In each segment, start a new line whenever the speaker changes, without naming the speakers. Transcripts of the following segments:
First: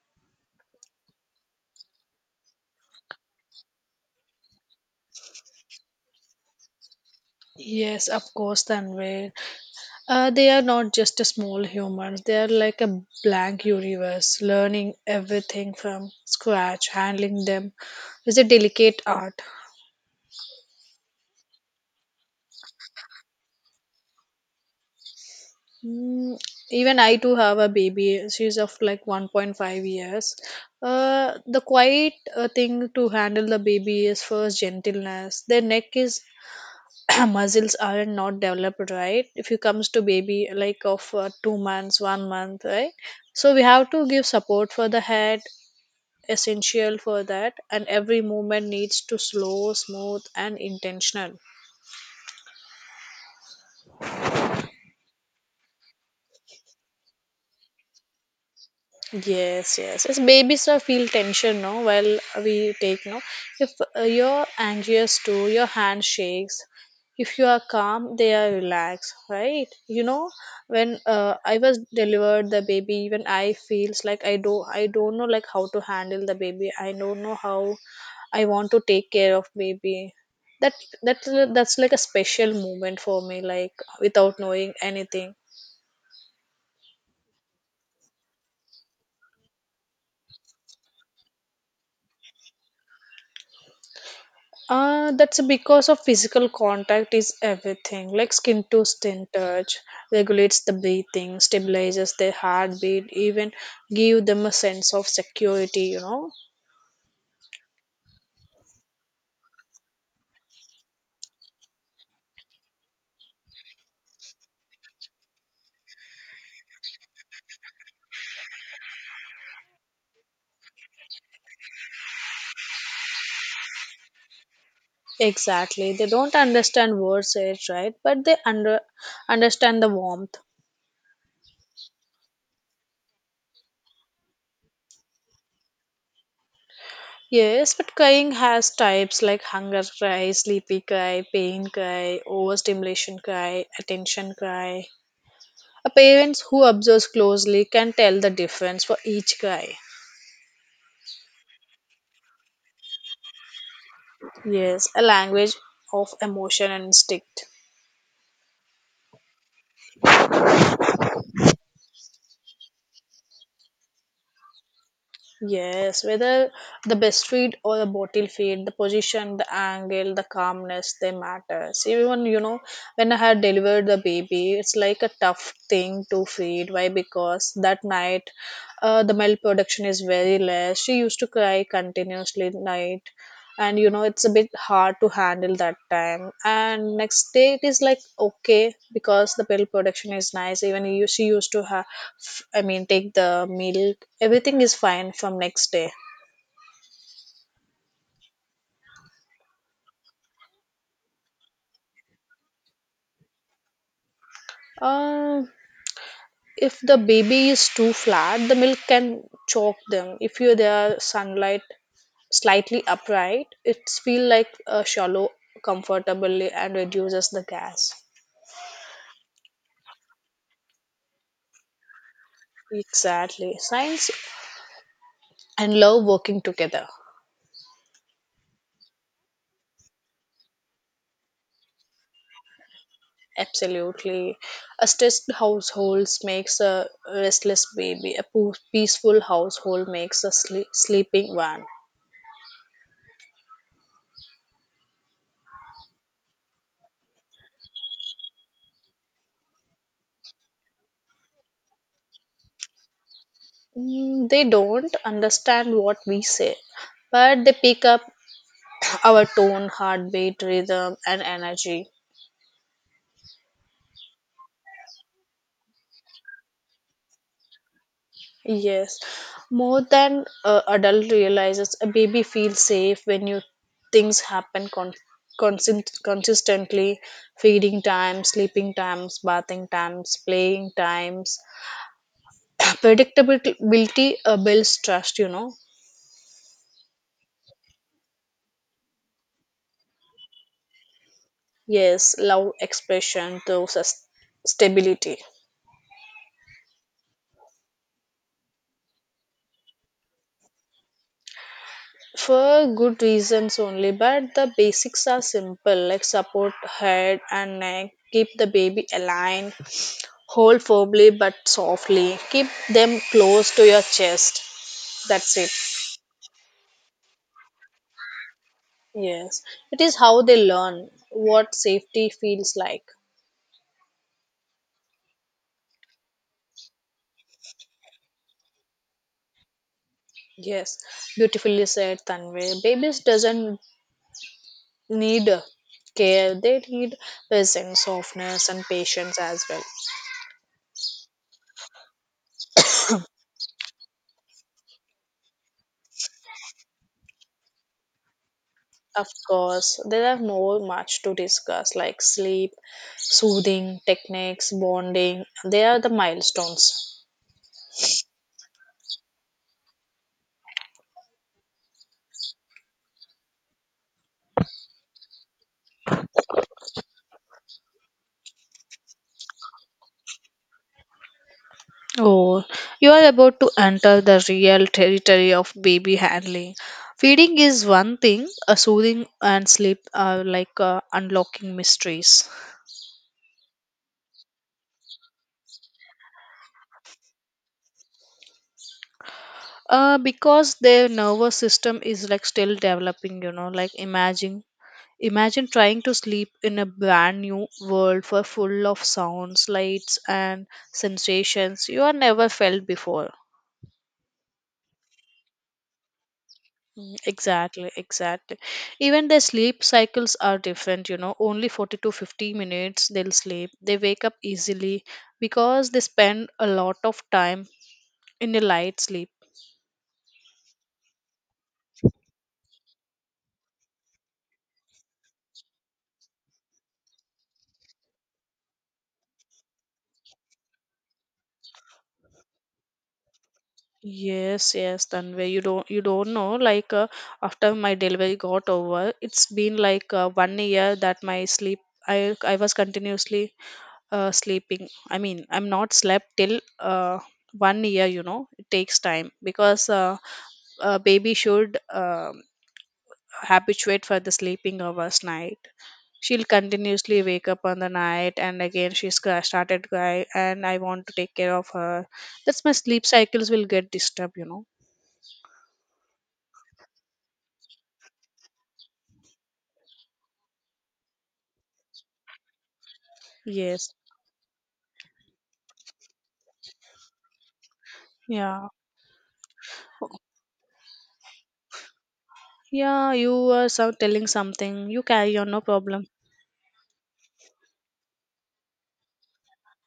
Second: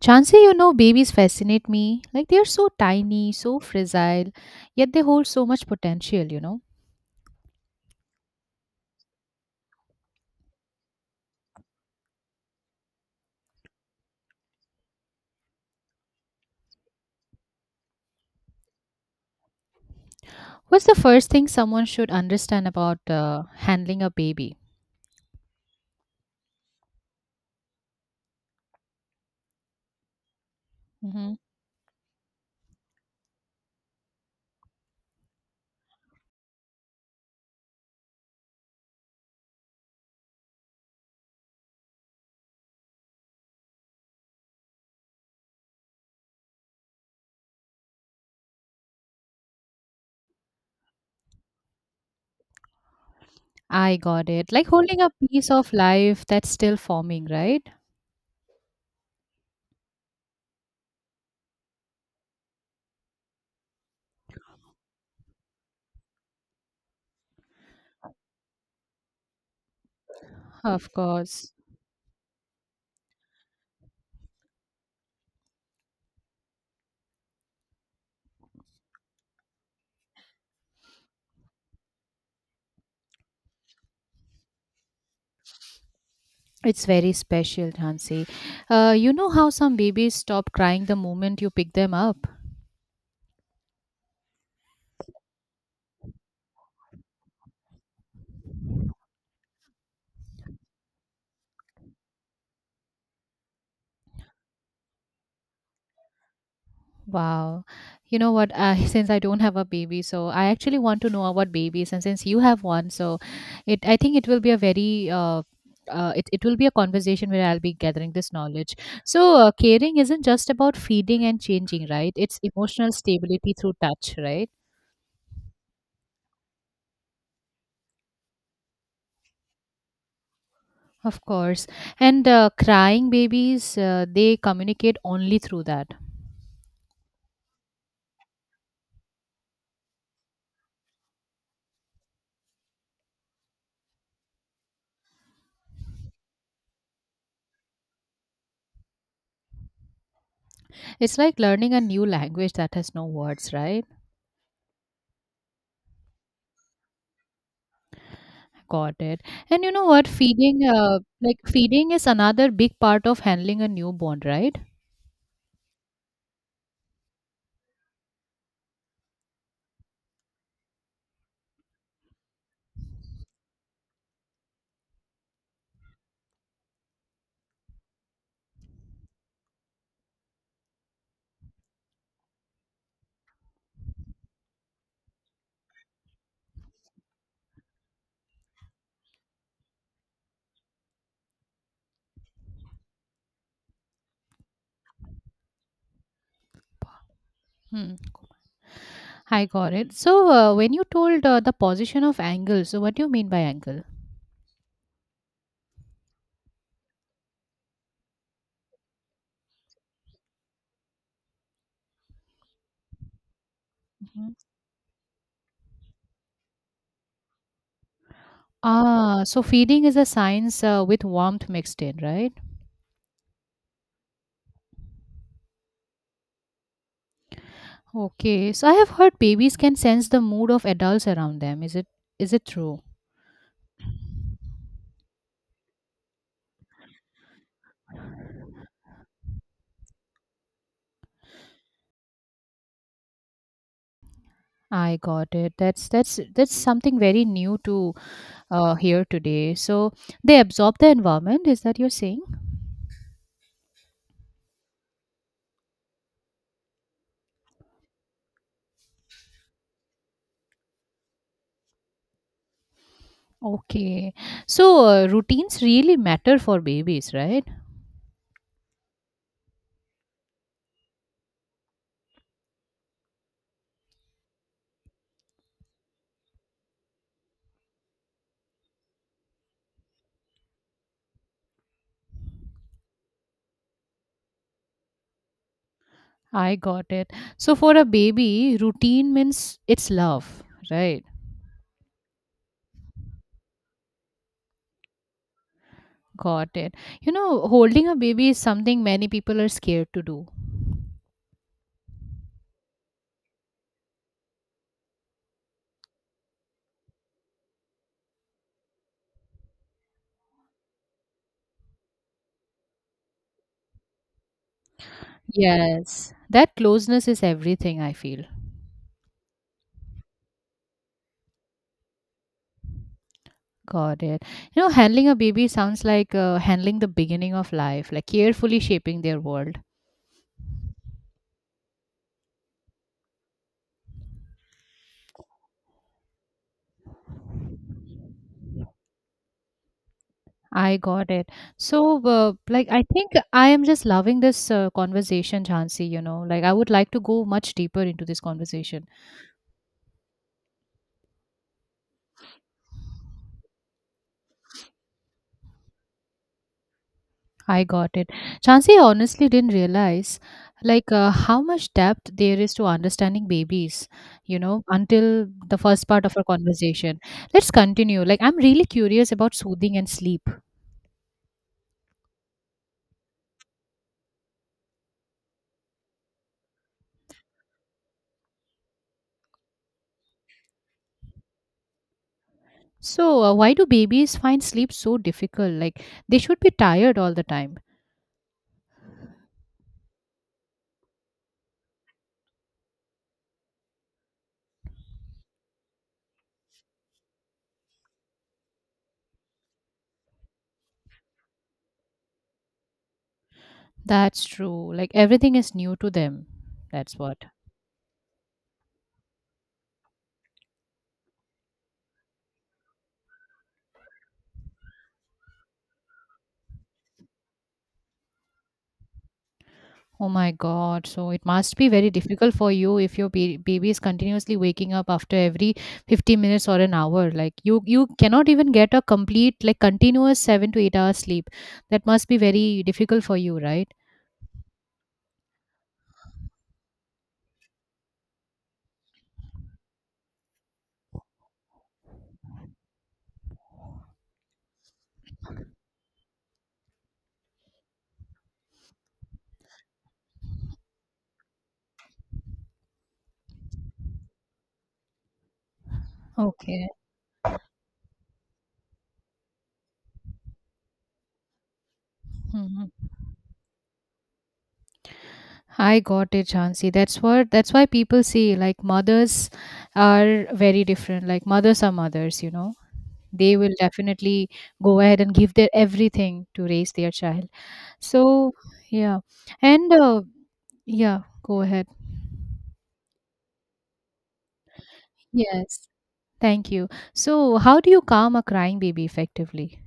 Chansey, babies fascinate me. Like they are so tiny, so fragile, yet they hold so much potential.
Yes, of course, Tanvir. They are not just a small humans. They are like a blank universe, learning everything from scratch. Handling them is a delicate art.
What's the first thing someone should understand about handling a baby?
Mm, Even I too have a baby. She's of like 1.5 years.
Hmm.
The quiet thing to handle the baby is first gentleness. Their neck is muscles are not developed, right? If you comes to baby like of 2 months 1 month, right? So we have to give support for the head, essential for that, and every movement needs to slow, smooth and intentional.
I got it. Like holding a piece of life that's still forming, right?
Yes, yes. As babies are feel tension, no, while we take, no. If you're anxious too, your hand shakes. If you are calm, they are relaxed, right? You know,
Of
when
course.
I was delivered the baby, even I feels like I do. I don't know like how to handle the baby. I don't know how I want to take care of baby. That that's that's like a special moment for me, like without knowing anything.
It's very special, Chansey. You know how some babies stop crying the moment you pick them up?
That's because of physical contact is everything. Like skin to skin touch regulates the breathing, stabilizes their heartbeat, even give them a sense of security. You know
Wow. You know what? I since I don't have a baby, so I actually want to know about babies, and since you have one, so it I think it will be a very it will be a conversation where I'll be gathering this knowledge. So, caring isn't just about feeding and changing, right? It's emotional stability through touch, right?
exactly. They don't understand words, it's right? But they understand the warmth.
Of course. And crying babies, they communicate only through that.
Yes, but crying has types like hunger cry, sleepy cry, pain cry, overstimulation cry, attention cry. A parents who observes closely can tell the difference for each cry.
It's like learning a new language that has no words, right?
Yes, a language of emotion and instinct.
Got it. And you know what? Feeding is another big part of handling a newborn, right?
Yes, whether the best feed or the bottle feed, the position, the angle, the calmness, they matters. Even you know, when I had delivered the baby, it's like a tough thing to feed. Why? Because that night, the milk production is very less. She used to cry continuously night, and you know it's a bit hard to handle that time, and next day it is like okay because the milk production is nice, even you she used to have, I mean take the milk, everything is fine from next day.
Hmm. I got it. So, when you told the position of angle, so what do you mean by angle?
uh, if the baby is too flat, the milk can choke them. If you their sunlight slightly upright, it's feel
Mhm.
like shallow comfortably and reduces the gas.
Ah, so feeding is a science with warmth mixed in, right?
Exactly science and love working together.
Okay. So I have heard babies can sense the mood of adults around them. Is it true?
Absolutely. A stressed household makes a restless baby. A peaceful household makes a sleeping one.
I got it. That's something very new to hear today. So they absorb the environment. Is that you're saying?
They don't understand what we say, but they pick up our tone, heartbeat, rhythm, and energy.
Okay. So routines really matter for babies, right?
Yes, more than adult realizes, a baby feels safe when you things happen consistently. Feeding times, sleeping times, bathing times, playing times, predictability builds trust, you know.
I got it. So for a baby, routine means it's love, right?
Yes, love expression those stability.
Got it. Holding a baby is something many people are scared to do.
For good reasons only, but the basics are simple, like support head and neck, keep the baby aligned, hold firmly but softly, keep them close to your chest. That's it.
Yes. That closeness is everything, I feel.
Yes, it is how they learn what safety feels like.
Got it. Handling a baby sounds like handling the beginning of life, like carefully shaping their world.
Yes, beautifully said, Tanvi. Babies doesn't need care, they need presence, softness and patience as well.
I got it. So, like, I think I am just loving this conversation, Chansi. Like, I would like to go much deeper into this conversation.
Of course there are more much to discuss, like sleep, soothing techniques, bonding, they are the milestones.
I got it. Chansi. I honestly didn't realize, like, how much depth there is to understanding babies, until the first part of our conversation. Let's continue. Like, I'm really curious about soothing and sleep.
Oh, you are about to enter the real territory of baby handling. Feeding is one thing, soothing and sleep are like unlocking mysteries.
So, why do babies find sleep so difficult? Like, they should be tired all the time.
Because their nervous system is like still developing, you know, like Imagine trying to sleep in a brand new world for full of sounds, lights, and sensations you have never felt before.
That's true. Like everything is new to them. That's what.
Exactly, exactly. Even their sleep cycles are different, you know. Only 40 to 50 minutes they'll sleep. They wake up easily because they spend a lot of time in a light sleep.
Oh my God. So it must be very difficult for you if your baby is continuously waking up after every 50 minutes or an hour. Like you cannot even get a complete like continuous 7 to 8 hours sleep. That must be very difficult for you, right?
Yes, yes, Tanvay. You don't know. Like after my delivery got over, it's been like 1 year that my sleep. I was continuously sleeping. I mean, I'm not slept till 1 year. You know, it takes time because baby should habituate for the sleeping hours night. She'll
Okay.
continuously wake up on the night, and again she's started cry, and I want to take care of her. That's my
Hmm.
sleep cycles will get disturbed. You know.
I got it, Jansi. That's why people say like mothers are very different. Like mothers are mothers. They will
Yes.
definitely go ahead and give their everything to raise their child, so
Yeah.
yeah. And yeah, go ahead.
Yeah, you are so telling something. You carry on, no
Yes,
problem.
thank you. So how do you calm a crying baby effectively?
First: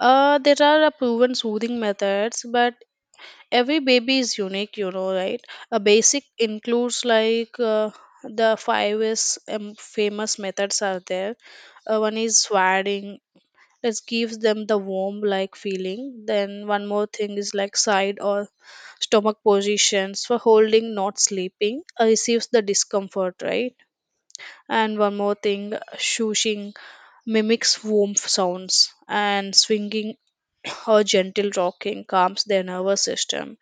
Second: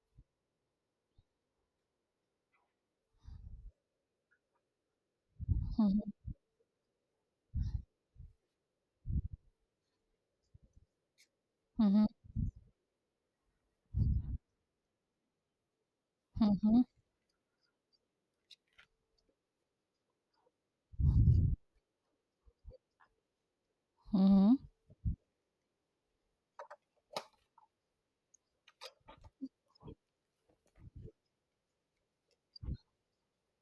There are a proven soothing methods, but every baby is unique, you know, right? A
Mm-hmm,
basic includes like the five is famous methods are there.
mm-hmm,
One is swaddling. It gives them the warm like feeling. Then
mm-hmm.
one more thing is like side or stomach positions for holding, not sleeping. Receives the discomfort, right?
Mm-hmm.
And one more thing, shushing mimics womb sounds, and swinging or gentle rocking calms their nervous system,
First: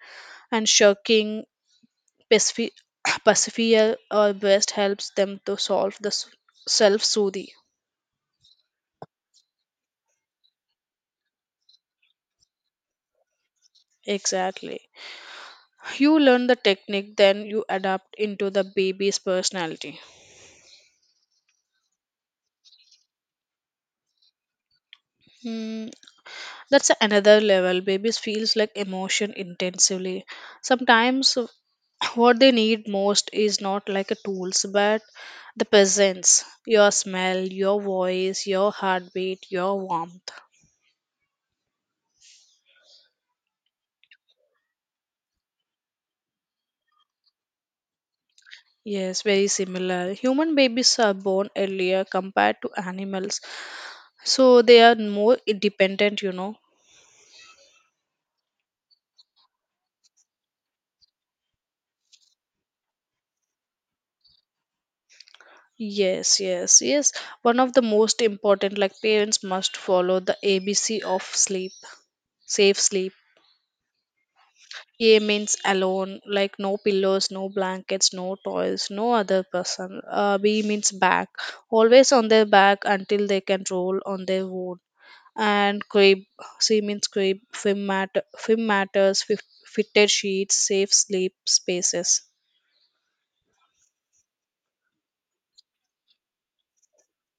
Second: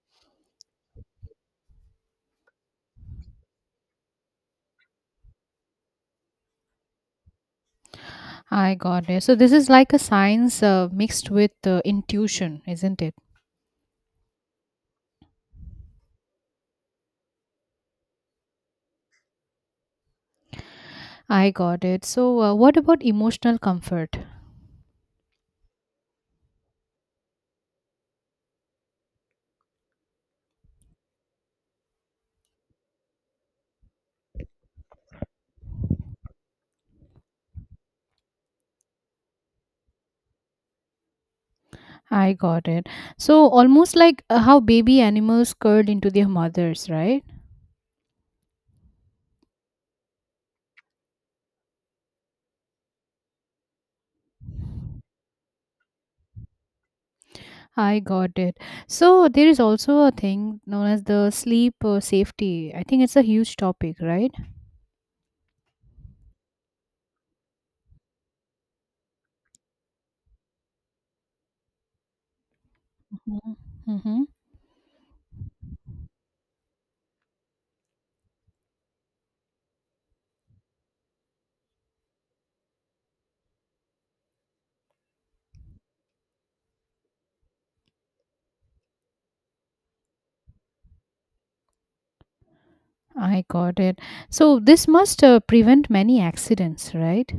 and shirking pacifi- pacifier or breast helps them to solve the self soothing.
I got it. So this is like a science mixed with intuition, isn't it?
Exactly. You learn the technique, then you adapt into the baby's personality.
I got it. So what about emotional comfort?
Hmm, that's another level. Babies feels like emotion intensively. Sometimes what they need most is not like a tools but the presence, your smell, your voice, your heartbeat, your warmth.
I got it. So almost like how baby animals curl into their mothers, right?
Yes, very similar. Human babies are born earlier compared to animals, so they are more independent, you know.
I got it. So there is also a thing known as the sleep safety. I think it's a huge topic, right?
Yes, yes, yes, one of the most important, like parents must follow the ABC of sleep, safe sleep.
Mm-hmm. Hmm.
A means alone, like no pillows, no blankets, no toys, no other person. B means back, always on their back until they can roll on their own. And crib, C means crib, film, matter, film matters, fitted sheets, safe sleep spaces.
I got it. So this must prevent many accidents, right?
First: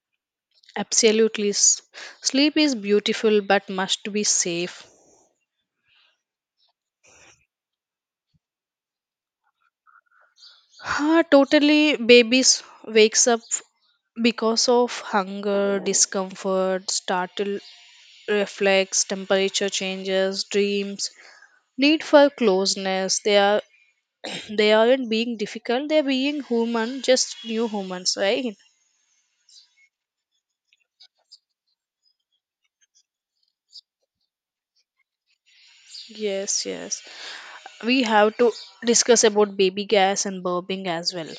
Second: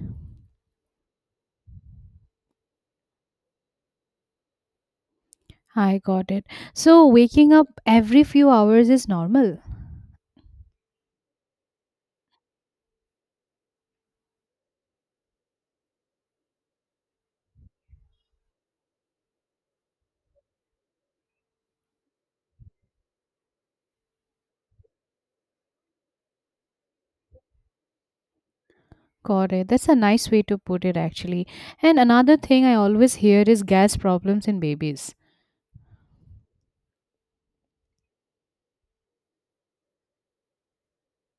Absolutely. Sleep is beautiful but must be safe.
I got it. So waking up every few hours is normal.
Ah, totally, babies wakes up because of hunger, discomfort, startle, reflex, temperature changes, dreams, need for closeness. They are they aren't being difficult, they're being human, just new humans, right?
Got it. That's a nice way to put it, actually. And another thing I always hear is gas problems in babies.
Yes, yes, we have to discuss about baby gas and burping as well.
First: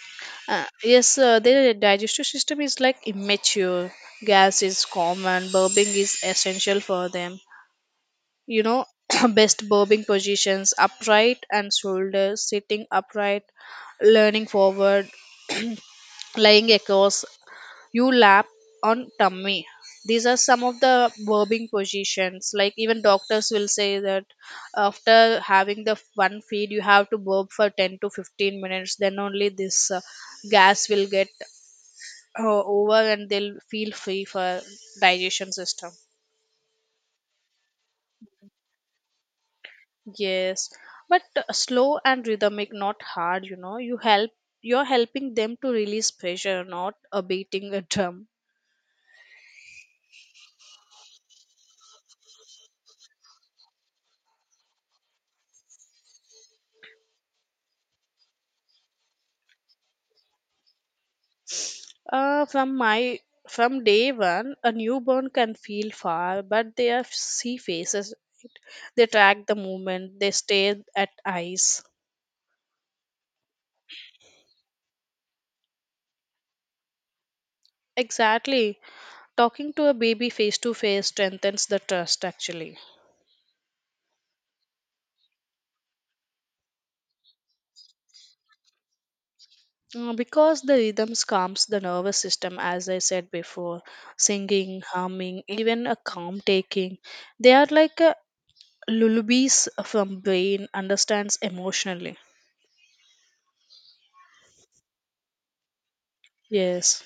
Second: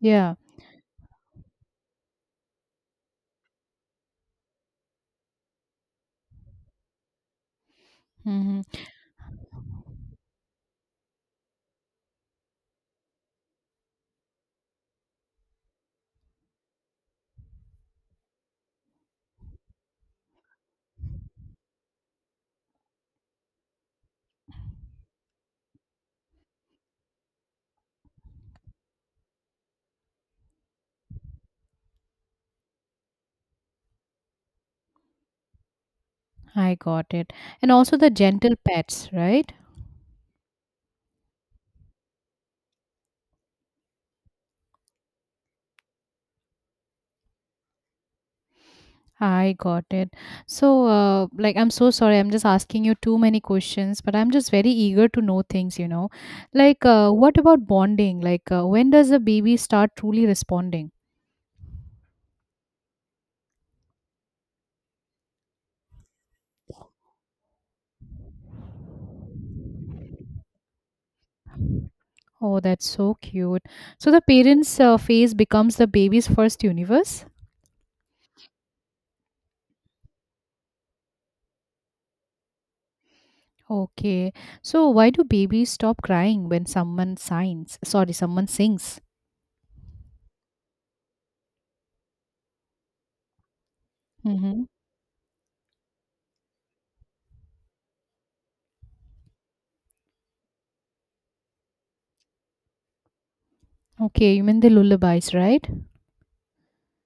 Yeah.
Yes, their digestive system is like immature. Gas is common, burping is essential for them,
Hmm.
you know. Best burping positions, upright and shoulders, sitting upright, leaning forward, lying across you lap, on tummy. These are some of the verbing positions, like even doctors will say that after having the one feed, you have to burp for 10 to 15 minutes, then only this gas will get over and they'll feel free for digestion system.
I got it. And also the gentle pets, right?
Yes, but slow and rhythmic, not hard, you know. You help, you're helping them to release pressure, not beating a drum.
I got it. So, like, I'm so sorry. I'm just asking you too many questions, but I'm just very eager to know things. Like, what about bonding? Like, when does a baby start truly responding?
From my from day one, a newborn can feel far, but their see faces. They track the movement. They stare at eyes.
Oh, that's so cute. So, the parents' face becomes the baby's first universe?
Exactly. Talking to a baby face to face strengthens the trust actually.
Okay. So, why do babies stop crying when someone signs? Sorry, someone sings.
Because the rhythms calms the nervous system, as I said before,
Mm-hmm.
singing, humming, even a calm taking, they are like a lullabies from brain understands emotionally.
Okay, you mean the lullabies, right?
Yes.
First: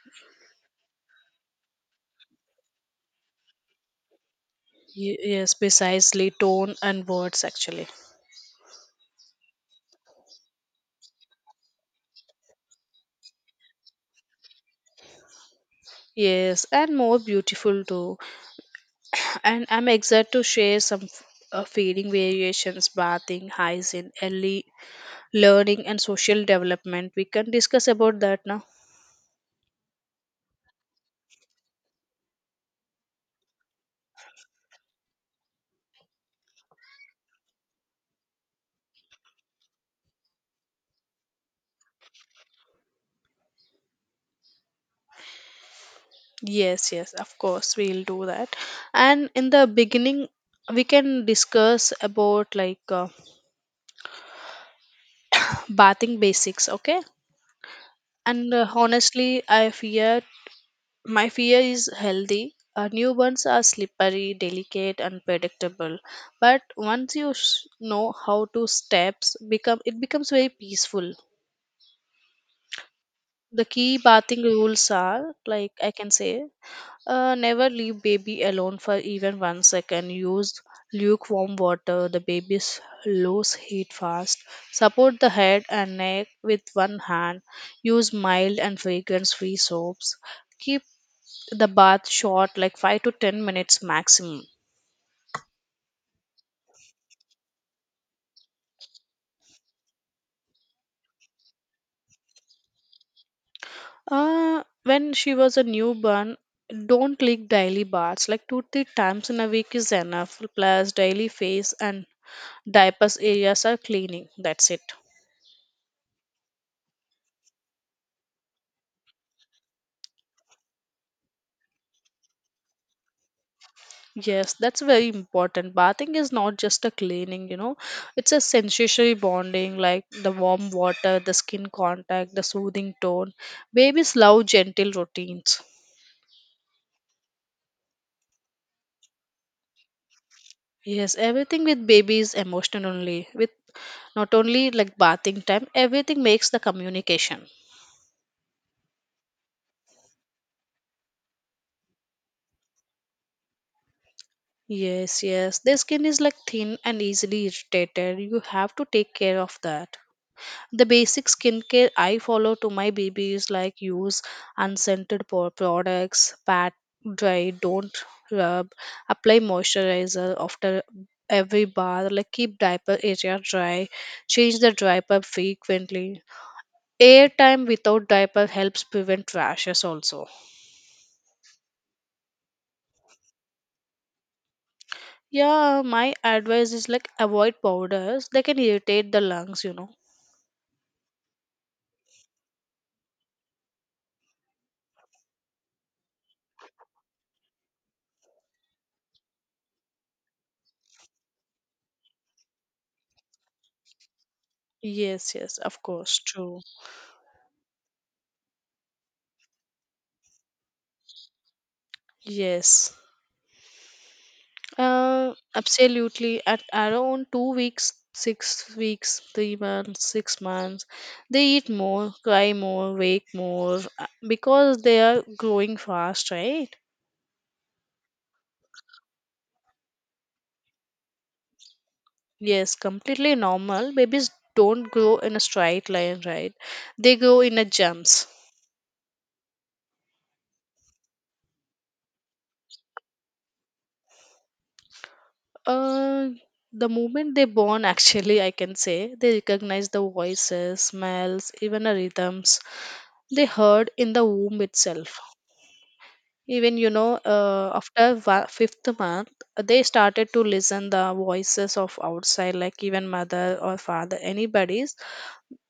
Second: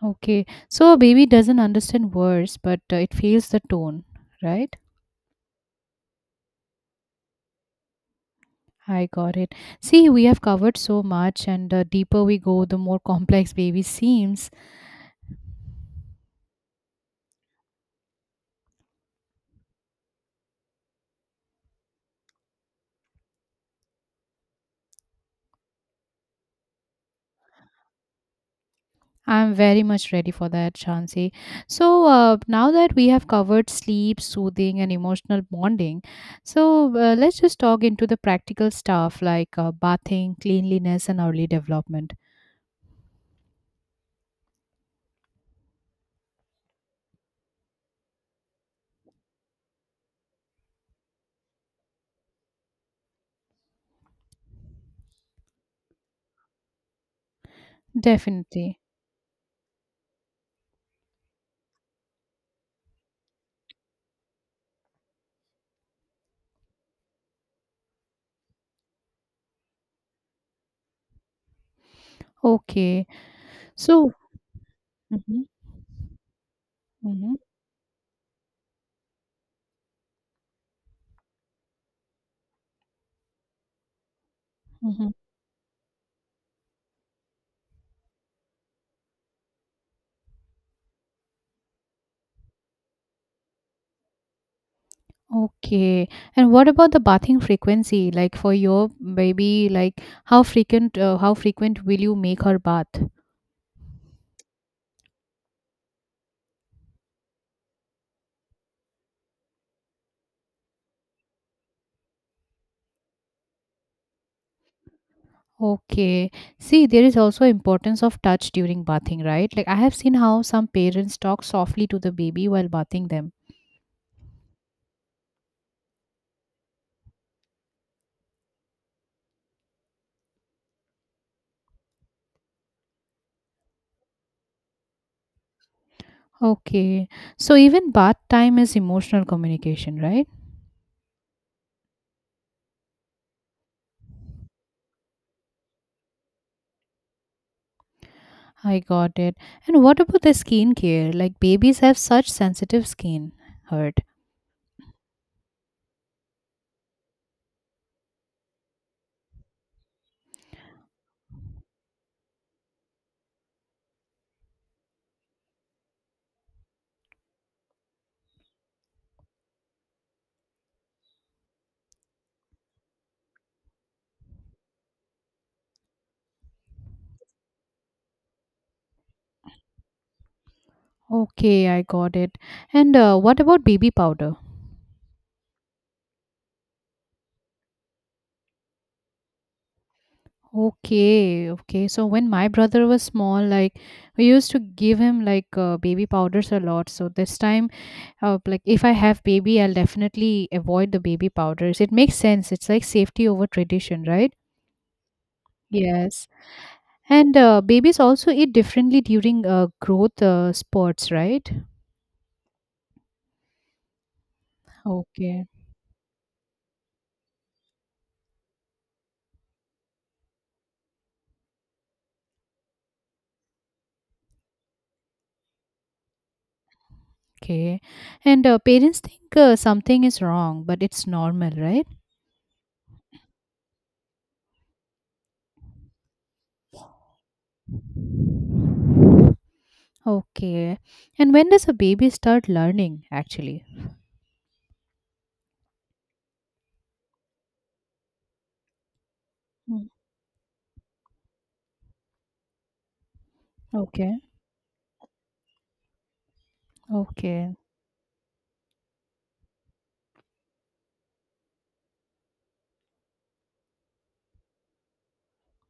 Okay, so a baby doesn't understand words, but it feels the tone, right?
Yes, precisely tone and words actually.
I got it. See, we have covered so much, and the deeper we go, the more complex baby seems.
Yes, and more beautiful too. And I'm excited to share some feeding variations, bathing, hygiene, early learning, and social development. We can discuss about that now.
I'm very much ready for that, Shansi. So now that we have covered sleep, soothing, and emotional bonding, so let's just talk into the practical stuff like bathing, cleanliness, and early development.
Yes, yes, of course, we'll do that. And in the beginning, we can discuss about like bathing basics, okay? And
Definitely.
honestly, I fear my fear is healthy. Newborns are slippery, delicate, and predictable. But once you know how to steps, become it becomes very peaceful.
Okay.
The key
So.
bathing rules are
Mm-hmm,
like I can say,
mm-hmm,
never leave baby alone for even 1 second. Use lukewarm water. The baby's lose heat fast.
mm-hmm.
Support the head and neck with one hand. Use mild and fragrance-free soaps. Keep the bath shot like 5 to 10 minutes maximum.
Okay. And what about the bathing frequency? Like for your baby, like how frequent will you make her bath?
When she was a newborn, don't take daily baths, like 2 3 times in a week is enough, plus daily face and diapers areas are cleaning, that's it.
Okay. See, there is also importance of touch during bathing, right? Like I have seen how some parents talk softly to the baby while bathing them.
Yes, that's very important. Bathing is not just a cleaning, you know, it's a sensory bonding, like the warm water, the skin contact, the soothing tone, babies love gentle routines.
Okay. So even bath time is emotional communication, right?
Yes, everything with baby is emotional only. With not only like bathing time, everything makes the communication.
I got it. And what about the skin care? Like babies have such sensitive skin. Heard.
Yes, yes. Their skin is like thin and easily irritated. You have to take care of that. The basic skincare I follow to my baby is like use unscented products, pat dry, don't rub, apply moisturizer after every bath, like keep diaper area dry, change the diaper frequently. Airtime without diaper helps prevent rashes also.
Okay, I got it. And what about baby powder?
Yeah, my advice is like avoid powders. They can irritate the lungs, you know.
Okay, okay. So when my brother was small, like we used to give him like baby powders a lot. So this time, like if I have baby, I'll definitely avoid the baby powders. It makes sense. It's like safety over tradition, right?
Yes, yes, of course,
Yes.
true.
And babies also eat differently during growth spurts, right?
Yes.
Okay.
Absolutely. At around 2 weeks, 6 weeks, 3 months, 6 months, they eat more, cry more, wake more because they are growing fast, right?
Okay. And parents think something is wrong, but it's normal, right?
Yes, completely normal. Babies don't grow in a straight line, right? They grow in a jumps.
Okay. And when does a baby start learning, actually?
Uh, the moment they born, actually, I can say they recognize
Mm.
the voices, smells, even the rhythms they heard in
Okay.
the womb itself.
Okay.
After fifth month, they started to listen the voices of outside, like even mother or father, anybody's.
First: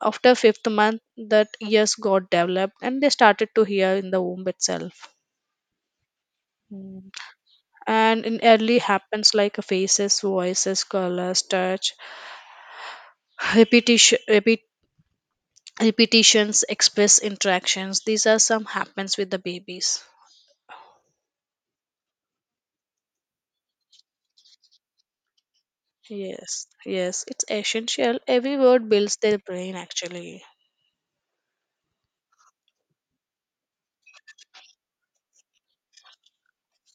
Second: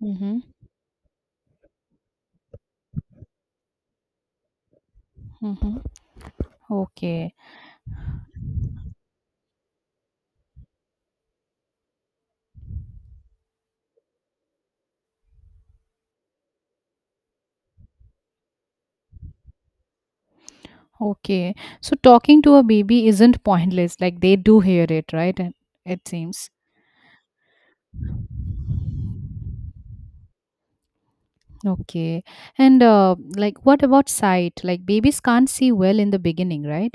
After
Mm-hmm.
fifth month, that ears got developed, and they started to hear in the womb itself.
Mm-hmm.
Hmm.
Okay.
And in early happens like faces, voices, colors, touch, repetition repeat, repetitions, express, interactions, these are some happens with the babies.
Okay. So talking to a baby isn't pointless. Like they do hear it, right? And it seems.
Yes, yes, it's essential, every word builds their brain actually.
Okay. And like, what about sight? Like, babies can't see well in the beginning, right?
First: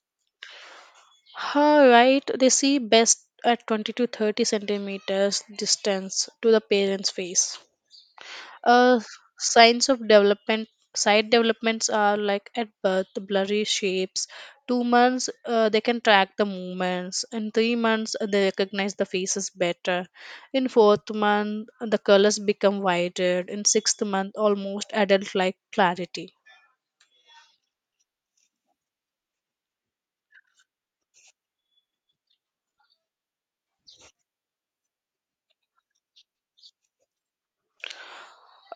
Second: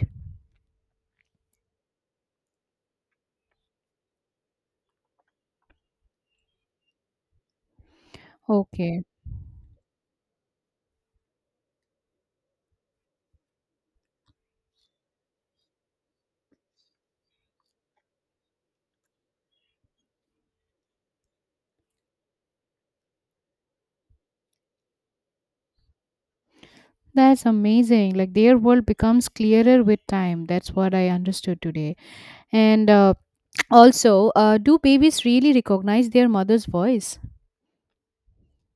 Her right, they see best at 20 to 30 centimeters distance to the parent's face. Uh,
Okay.
Signs of development, side developments are like at birth blurry shapes, 2 months they can track the movements, in 3 months they recognize the faces better, in fourth month the colors become wider, in sixth month almost adult like clarity.
That's amazing. Like, their world becomes clearer with time. That's what I understood today. And also, do babies really recognize their mother's voice?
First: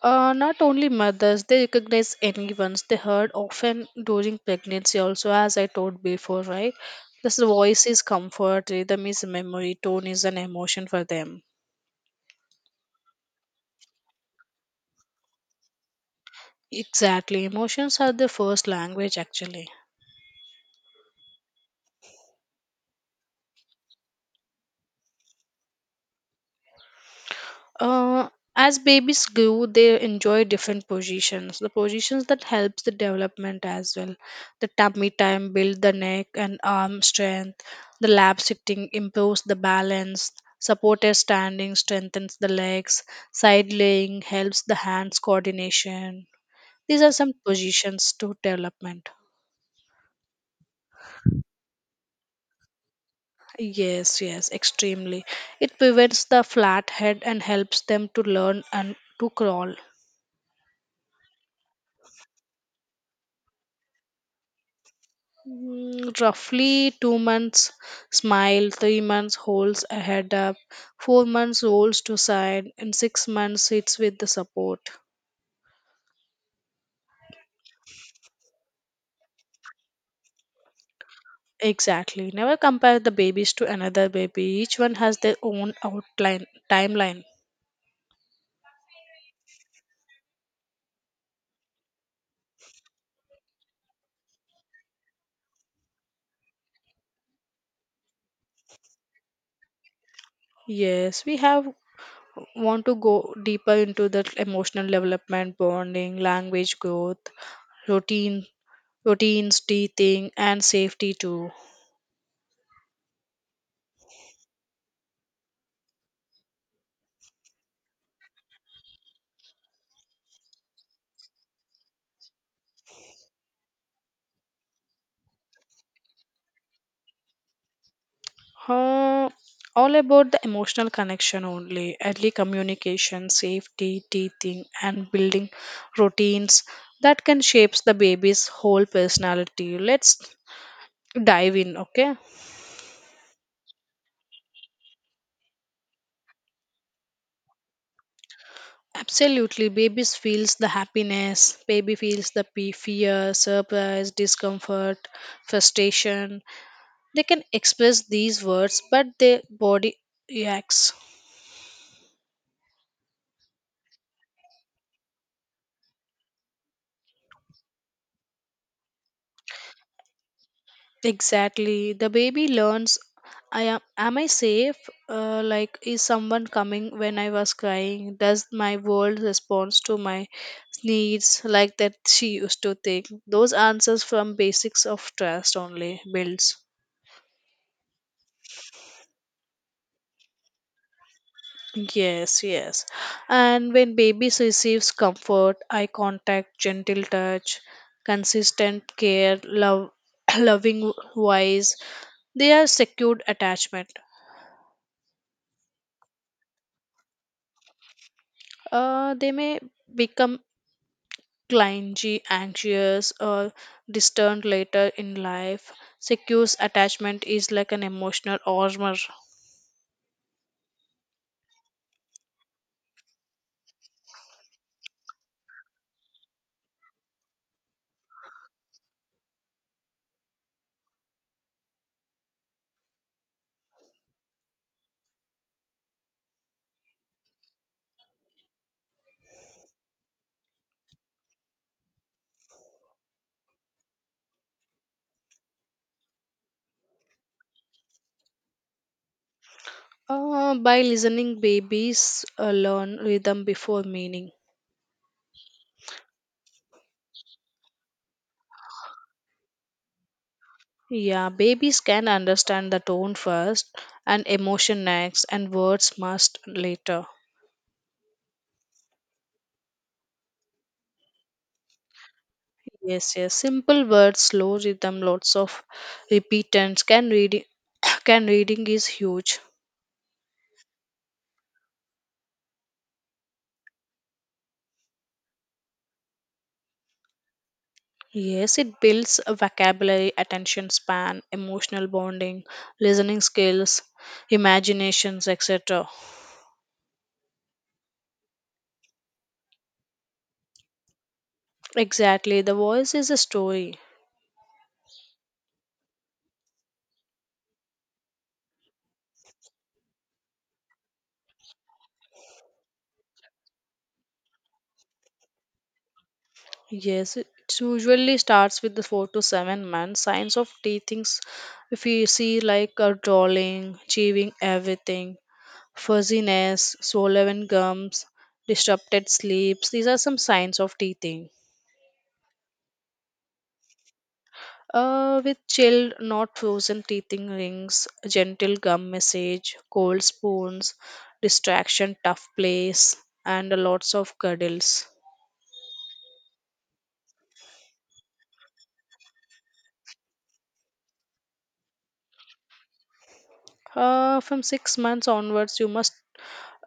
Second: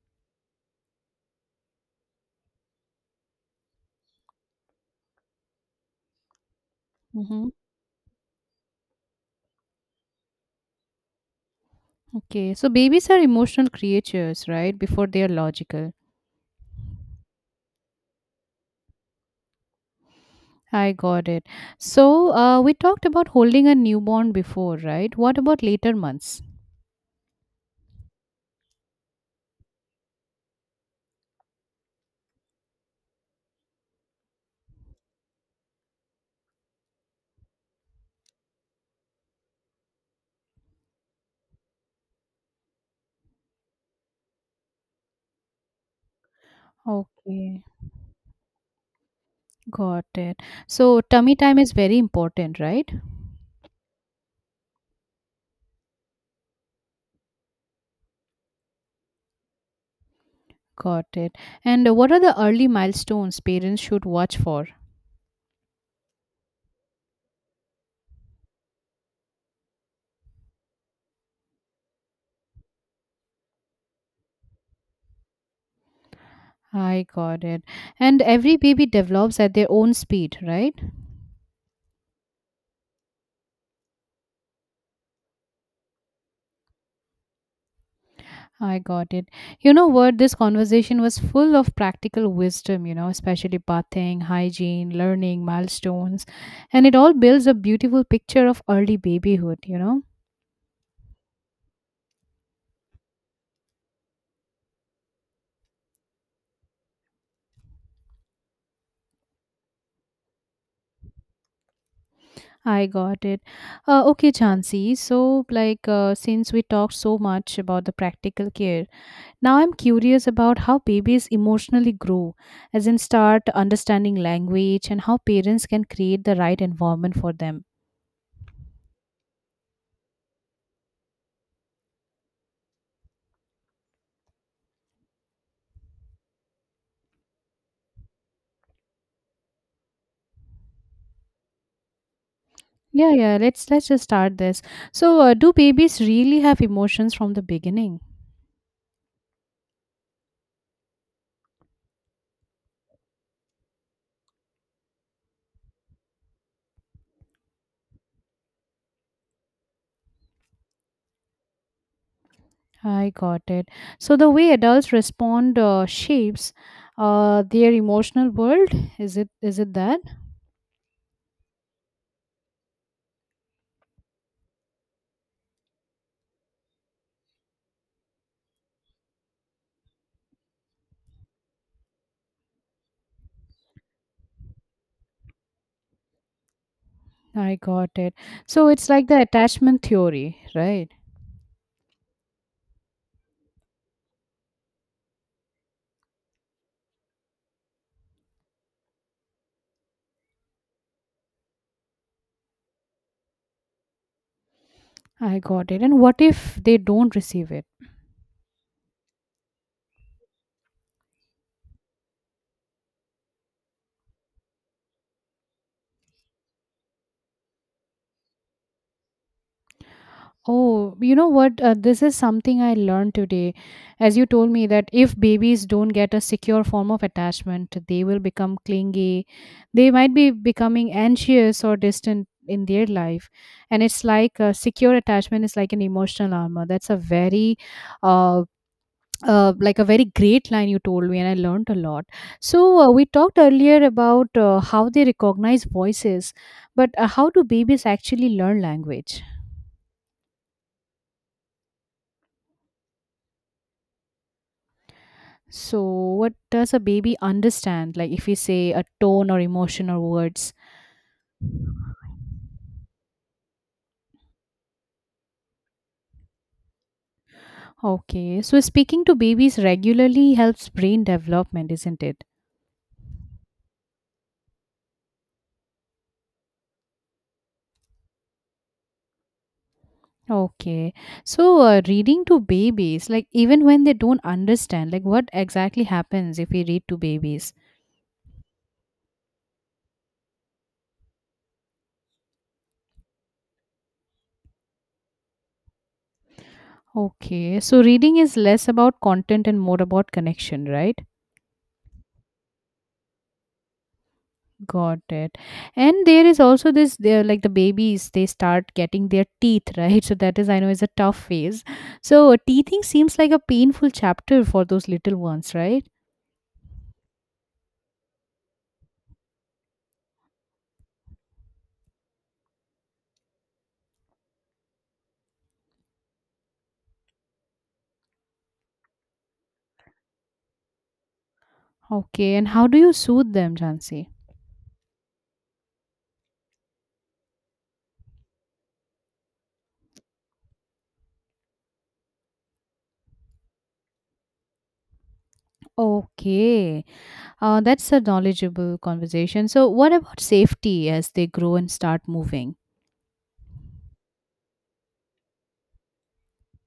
Not only mothers, they recognize anyone's they heard often during pregnancy also, as I told before, right? This
Mm-hmm.
voice is comfort, rhythm is memory, tone is an emotion for them.
Okay. So, babies are emotional creatures, right? Before they are logical.
Exactly. Emotions are their first language, actually.
I got it. So, we talked about holding a newborn before, right? What about later months?
Uh, as babies grow, they enjoy different positions. The positions that helps the development as well. The tummy time build the neck and arm strength. The lap sitting improves the balance. Supported standing strengthens the legs. Side laying helps the hands coordination. These are some
Okay.
positions to development.
Got it. So tummy time is very important, right?
Yes, yes, extremely. It prevents the flathead and helps them to learn and to crawl.
Got it. And what are the early milestones parents should watch for?
Mm, roughly 2 months smile, 3 months holds a head up, 4 months rolls to side, and 6 months sits with the support.
I got it. And every baby develops at their own speed, right?
Exactly. Never compare the babies to another baby. Each one has their own outline timeline.
I got it. You know what? This conversation was full of practical wisdom, especially bathing, hygiene, learning, milestones. And it all builds a beautiful picture of early babyhood, you know?
Yes, we have want to go deeper into the emotional development, bonding, language growth, routine routines, teething, and safety too.
I got it. Okay, Chansey. So, like, since we talked so much about the practical care, now I'm curious about how babies emotionally grow, as in start understanding language and how parents can create the right environment for them.
Uh, all about the emotional connection only, early communication, safety, teething, and building routines that can shapes the baby's whole personality. Let's dive in, okay?
Yeah, yeah. Let's just start this. So, do babies really have emotions from the beginning?
Absolutely, babies feels the happiness. Baby feels the fear, surprise, discomfort, frustration. They can express these words, but their body reacts.
I got it. So the way adults respond shapes their emotional world. Is it that?
Exactly. The baby learns, I am I safe? Like is someone coming when I was crying? Does my world respond to my needs, like that she used to think? Those answers from basics of trust only builds.
I got it. So it's like the attachment theory, right?
Yes, yes. And when babies receives comfort, eye contact, gentle touch, consistent care, love, loving voice, they are secured attachment.
I got it. And what if they don't receive it?
They may become clingy, anxious, or distant later in life. Secure attachment is like an emotional armor.
Oh, you know what? This is something I learned today. As you told me that if babies don't get a secure form of attachment, they will become clingy. They might be becoming anxious or distant in their life. And it's like a secure attachment is like an emotional armor. That's a very uh, like a very great line you told me, and I learned a lot. So, we talked earlier about how they recognize voices, but how do babies actually learn language?
By listening, babies learn rhythm before meaning.
So, what does a baby understand? Like, if we say a tone or emotion or words.
Yeah, babies can understand the tone first, and emotion next, and words must later.
Okay, so speaking to babies regularly helps brain development, isn't it?
Yes, yes. Simple words, slow rhythm, lots of repetance. Can reading is huge.
Okay, so reading to babies, like even when they don't understand, like what exactly happens if we read to babies?
Yes, it builds a vocabulary, attention span, emotional bonding, listening skills, imaginations, etc.
Okay, so reading is less about content and more about connection, right?
Exactly, the voice is a story.
Got it. And there is also this, they're like the babies, they start getting their teeth, right? So that is, I know, is a tough phase. So teething seems like a painful chapter for those little ones, right?
Yes, it usually starts with the 4 to 7 months. Signs of teething, if you see like a drawing, chewing everything, fuzziness, swollen gums, disrupted sleeps, these are some signs of teething.
Okay, and how do you soothe them, Jansi?
With chilled, not frozen teething rings, gentle gum massage, cold spoons, distraction, tough place, and lots of cuddles.
Okay, that's a knowledgeable conversation. So, what about safety as they grow and start moving?
From 6 months onwards, you must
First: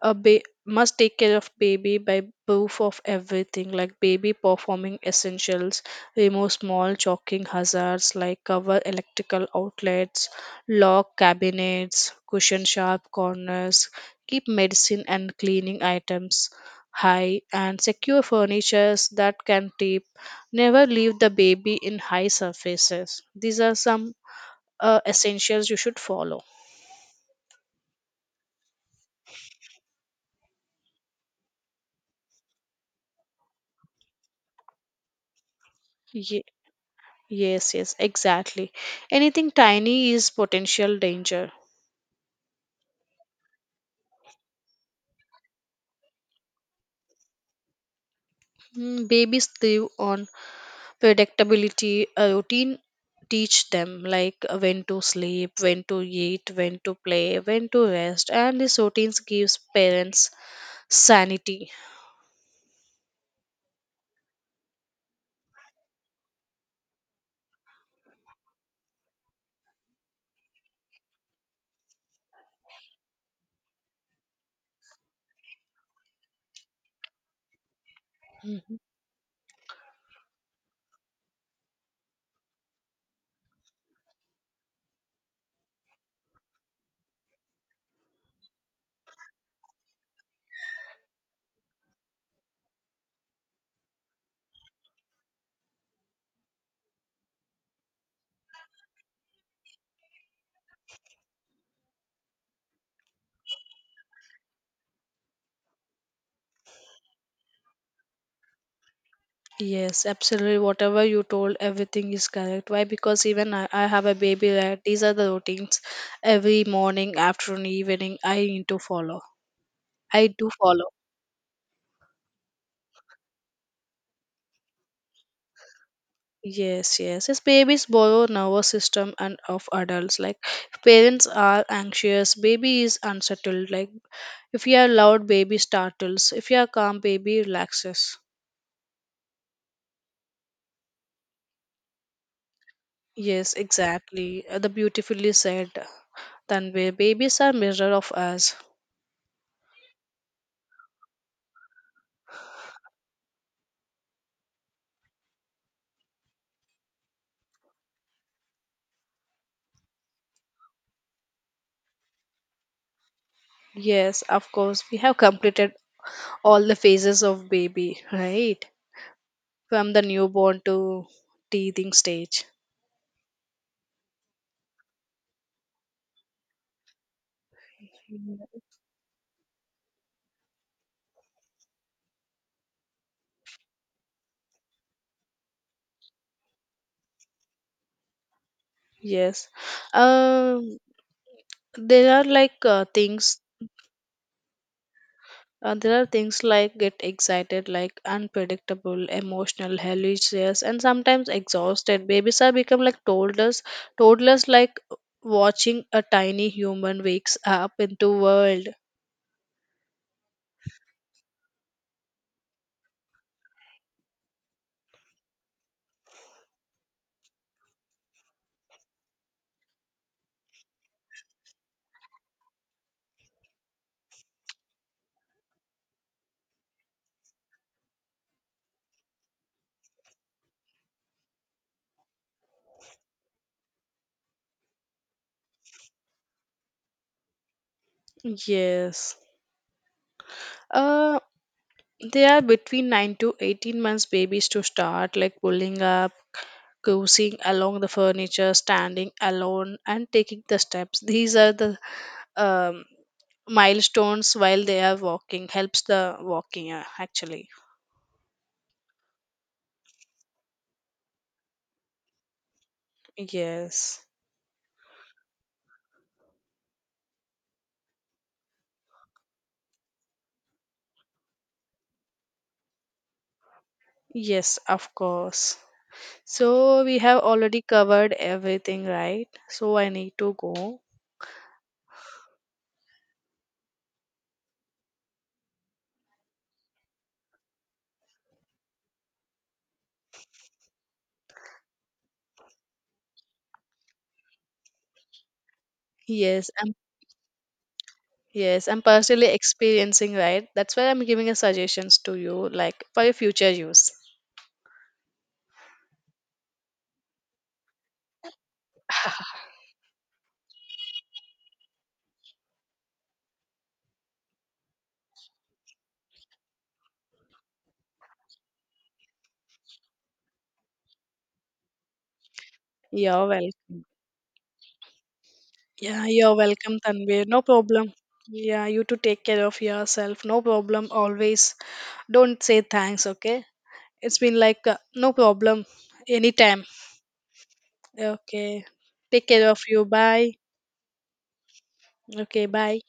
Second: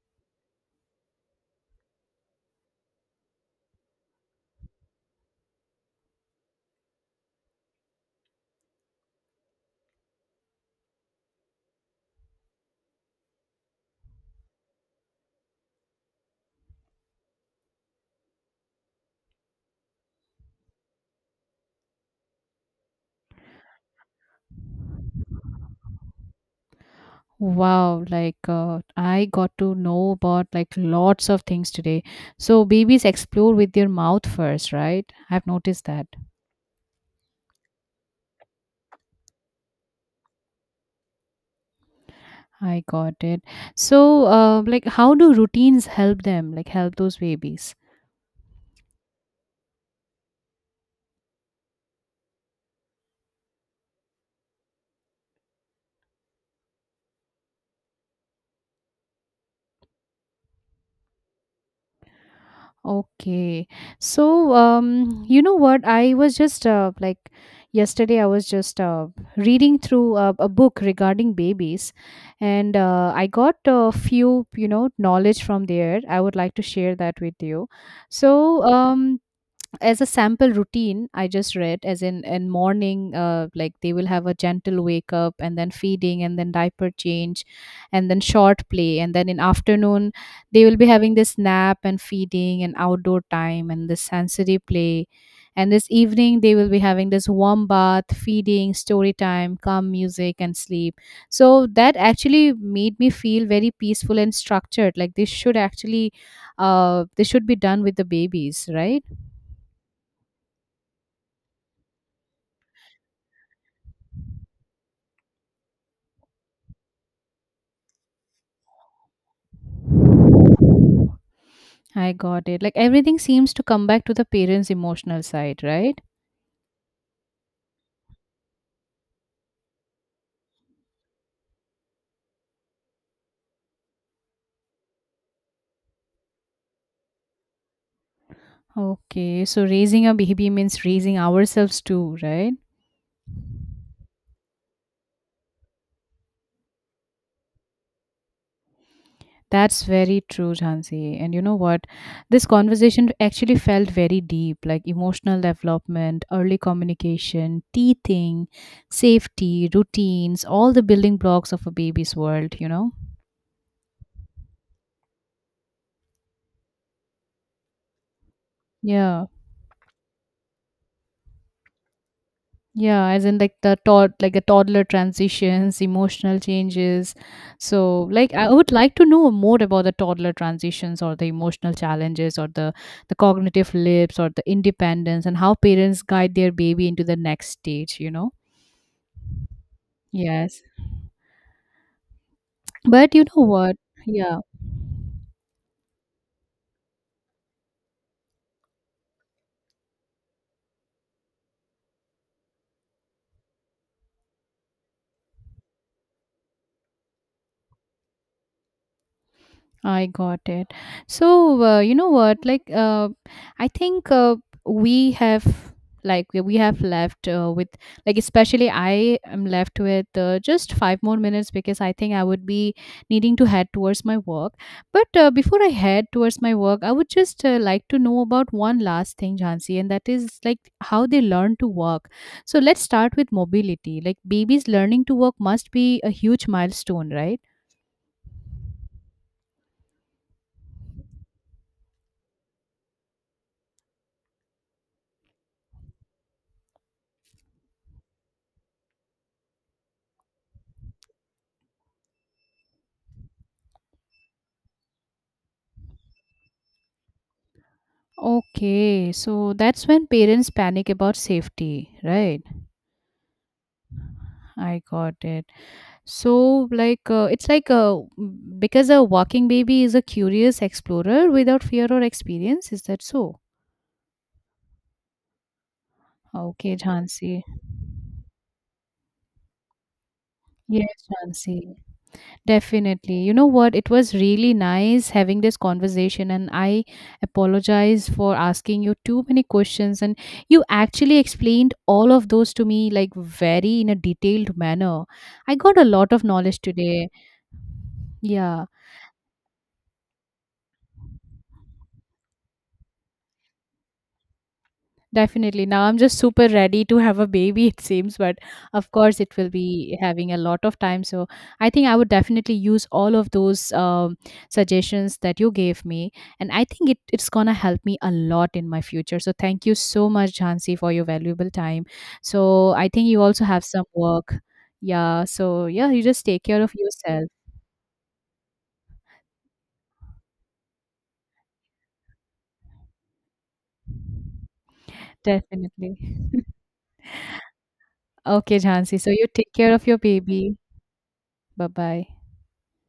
must take care of baby by proof of everything, like baby performing essentials, remove small choking hazards, like cover electrical outlets, lock cabinets, cushion sharp corners, keep medicine and cleaning items high and secure, furnitures that can tip, never leave the baby in high surfaces. These are some essentials you should follow.
Wow, like I got to know about like lots of things today. So babies explore with their mouth first, right? I've noticed that.
Yes, yes, exactly. Anything tiny is potential danger.
I got it. So like how do routines help them? Like help those babies?
Mm, babies live on predictability. A routine teach them like when to sleep, when to eat, when to play, when to rest, and these routines gives parents sanity.
Okay. So, you know what? I was just like yesterday, I was just reading through a book regarding babies, and I got a few, knowledge from there. I would like to share that with you. So,
Mhm.
as a sample routine, I just read, as in morning like they will have a gentle wake up, and then feeding, and then diaper change, and then short play. And then in afternoon, they will be having this nap and feeding and outdoor time and this sensory play. And this evening, they will be having this warm bath, feeding, story time, calm music, and sleep. So that actually made me feel very peaceful and structured, like this should be done with the babies, right?
Yes, absolutely. Whatever you told, everything is correct. Why? Because even I have a baby, right? These are the routines every morning, afternoon, evening I need to follow. I do follow.
I got it. Like everything seems to come back to the parents' emotional side, right?
Yes, yes. Yes, babies borrow nervous system and of adults. Like if parents are anxious, baby is unsettled. Like if you are loud, baby startles. If you are calm, baby relaxes.
Okay, so raising a baby means raising ourselves too, right?
Yes, exactly. The beautifully said. Tanvir, babies are mirror of us.
That's very true, Jhansi. And you know what? This conversation actually felt very deep, like emotional development, early communication, teething, safety, routines, all the building blocks of a baby's world, you know?
Yes, of course. We have completed all the phases of baby, right?
Yeah.
From the newborn to teething stage.
Yeah, as in like the toddler transitions, emotional changes. So, like I would like to know more about the toddler transitions or the emotional challenges or the cognitive lips or the independence and how parents guide their baby into the next stage, you know?
Yes.
Yes.
Um, there are like uh,
But you
things
know what? Yeah.
There are things like get excited, like unpredictable, emotional, hilarious, and sometimes exhausted. Babies are become like toddlers. Toddlers like watching a tiny human wakes up into world.
I got it. So, you know what? Like, I think we have, like, we have left with, like, especially I am left with just 5 more minutes because I think I would be needing to head towards my work. But before I head towards my work, I would just like to know about one last thing, Jhansi, and that is, like, how they learn to walk. So, let's start with mobility. Like, babies learning to walk must be a huge milestone, right?
Yes. Uh, they are between 9 to 18 months babies to start like pulling up, cruising along the furniture, standing alone, and taking the steps. These are the um, milestones while they are walking helps the walking actually.
Okay, so that's when parents panic about safety, right?
Yes,
I got it. So, like, it's like because a walking baby is a curious explorer without fear or experience. Is that so?
yes, of course.
Okay,
So we have
Jhansi.
already covered everything, right? So I need to go.
Yes, Jhansi. Definitely. You know what? It was really nice having this conversation, and I apologize for asking you too many questions. And you actually explained all of those to me, like, very in a detailed manner. I got a lot of
yes
knowledge
i'm
today. Yeah.
yes, I'm personally experiencing, right? That's why I'm giving a suggestions to you, like for your future use.
Definitely. Now I'm just super ready to have a baby, it seems, but of course it will be having a lot of time. So I think I would definitely use all of those suggestions that you gave me. And I think it's going to help me a lot in my future. So thank you so much, Jhansi, for your valuable time. So I think you
You're
also have
welcome.
some work. Yeah. So yeah, you
Yeah,
just
you're
take care
welcome,
of
Tanvir,
yourself.
no problem. Yeah, you to take care of yourself, no problem, always. Don't say thanks, okay? It's been like no problem.
Definitely.
Anytime.
Okay,
Okay.
Jhansi. So you
Take care
take
of
care
you.
of your
Bye.
baby. Bye bye.
Okay. Bye.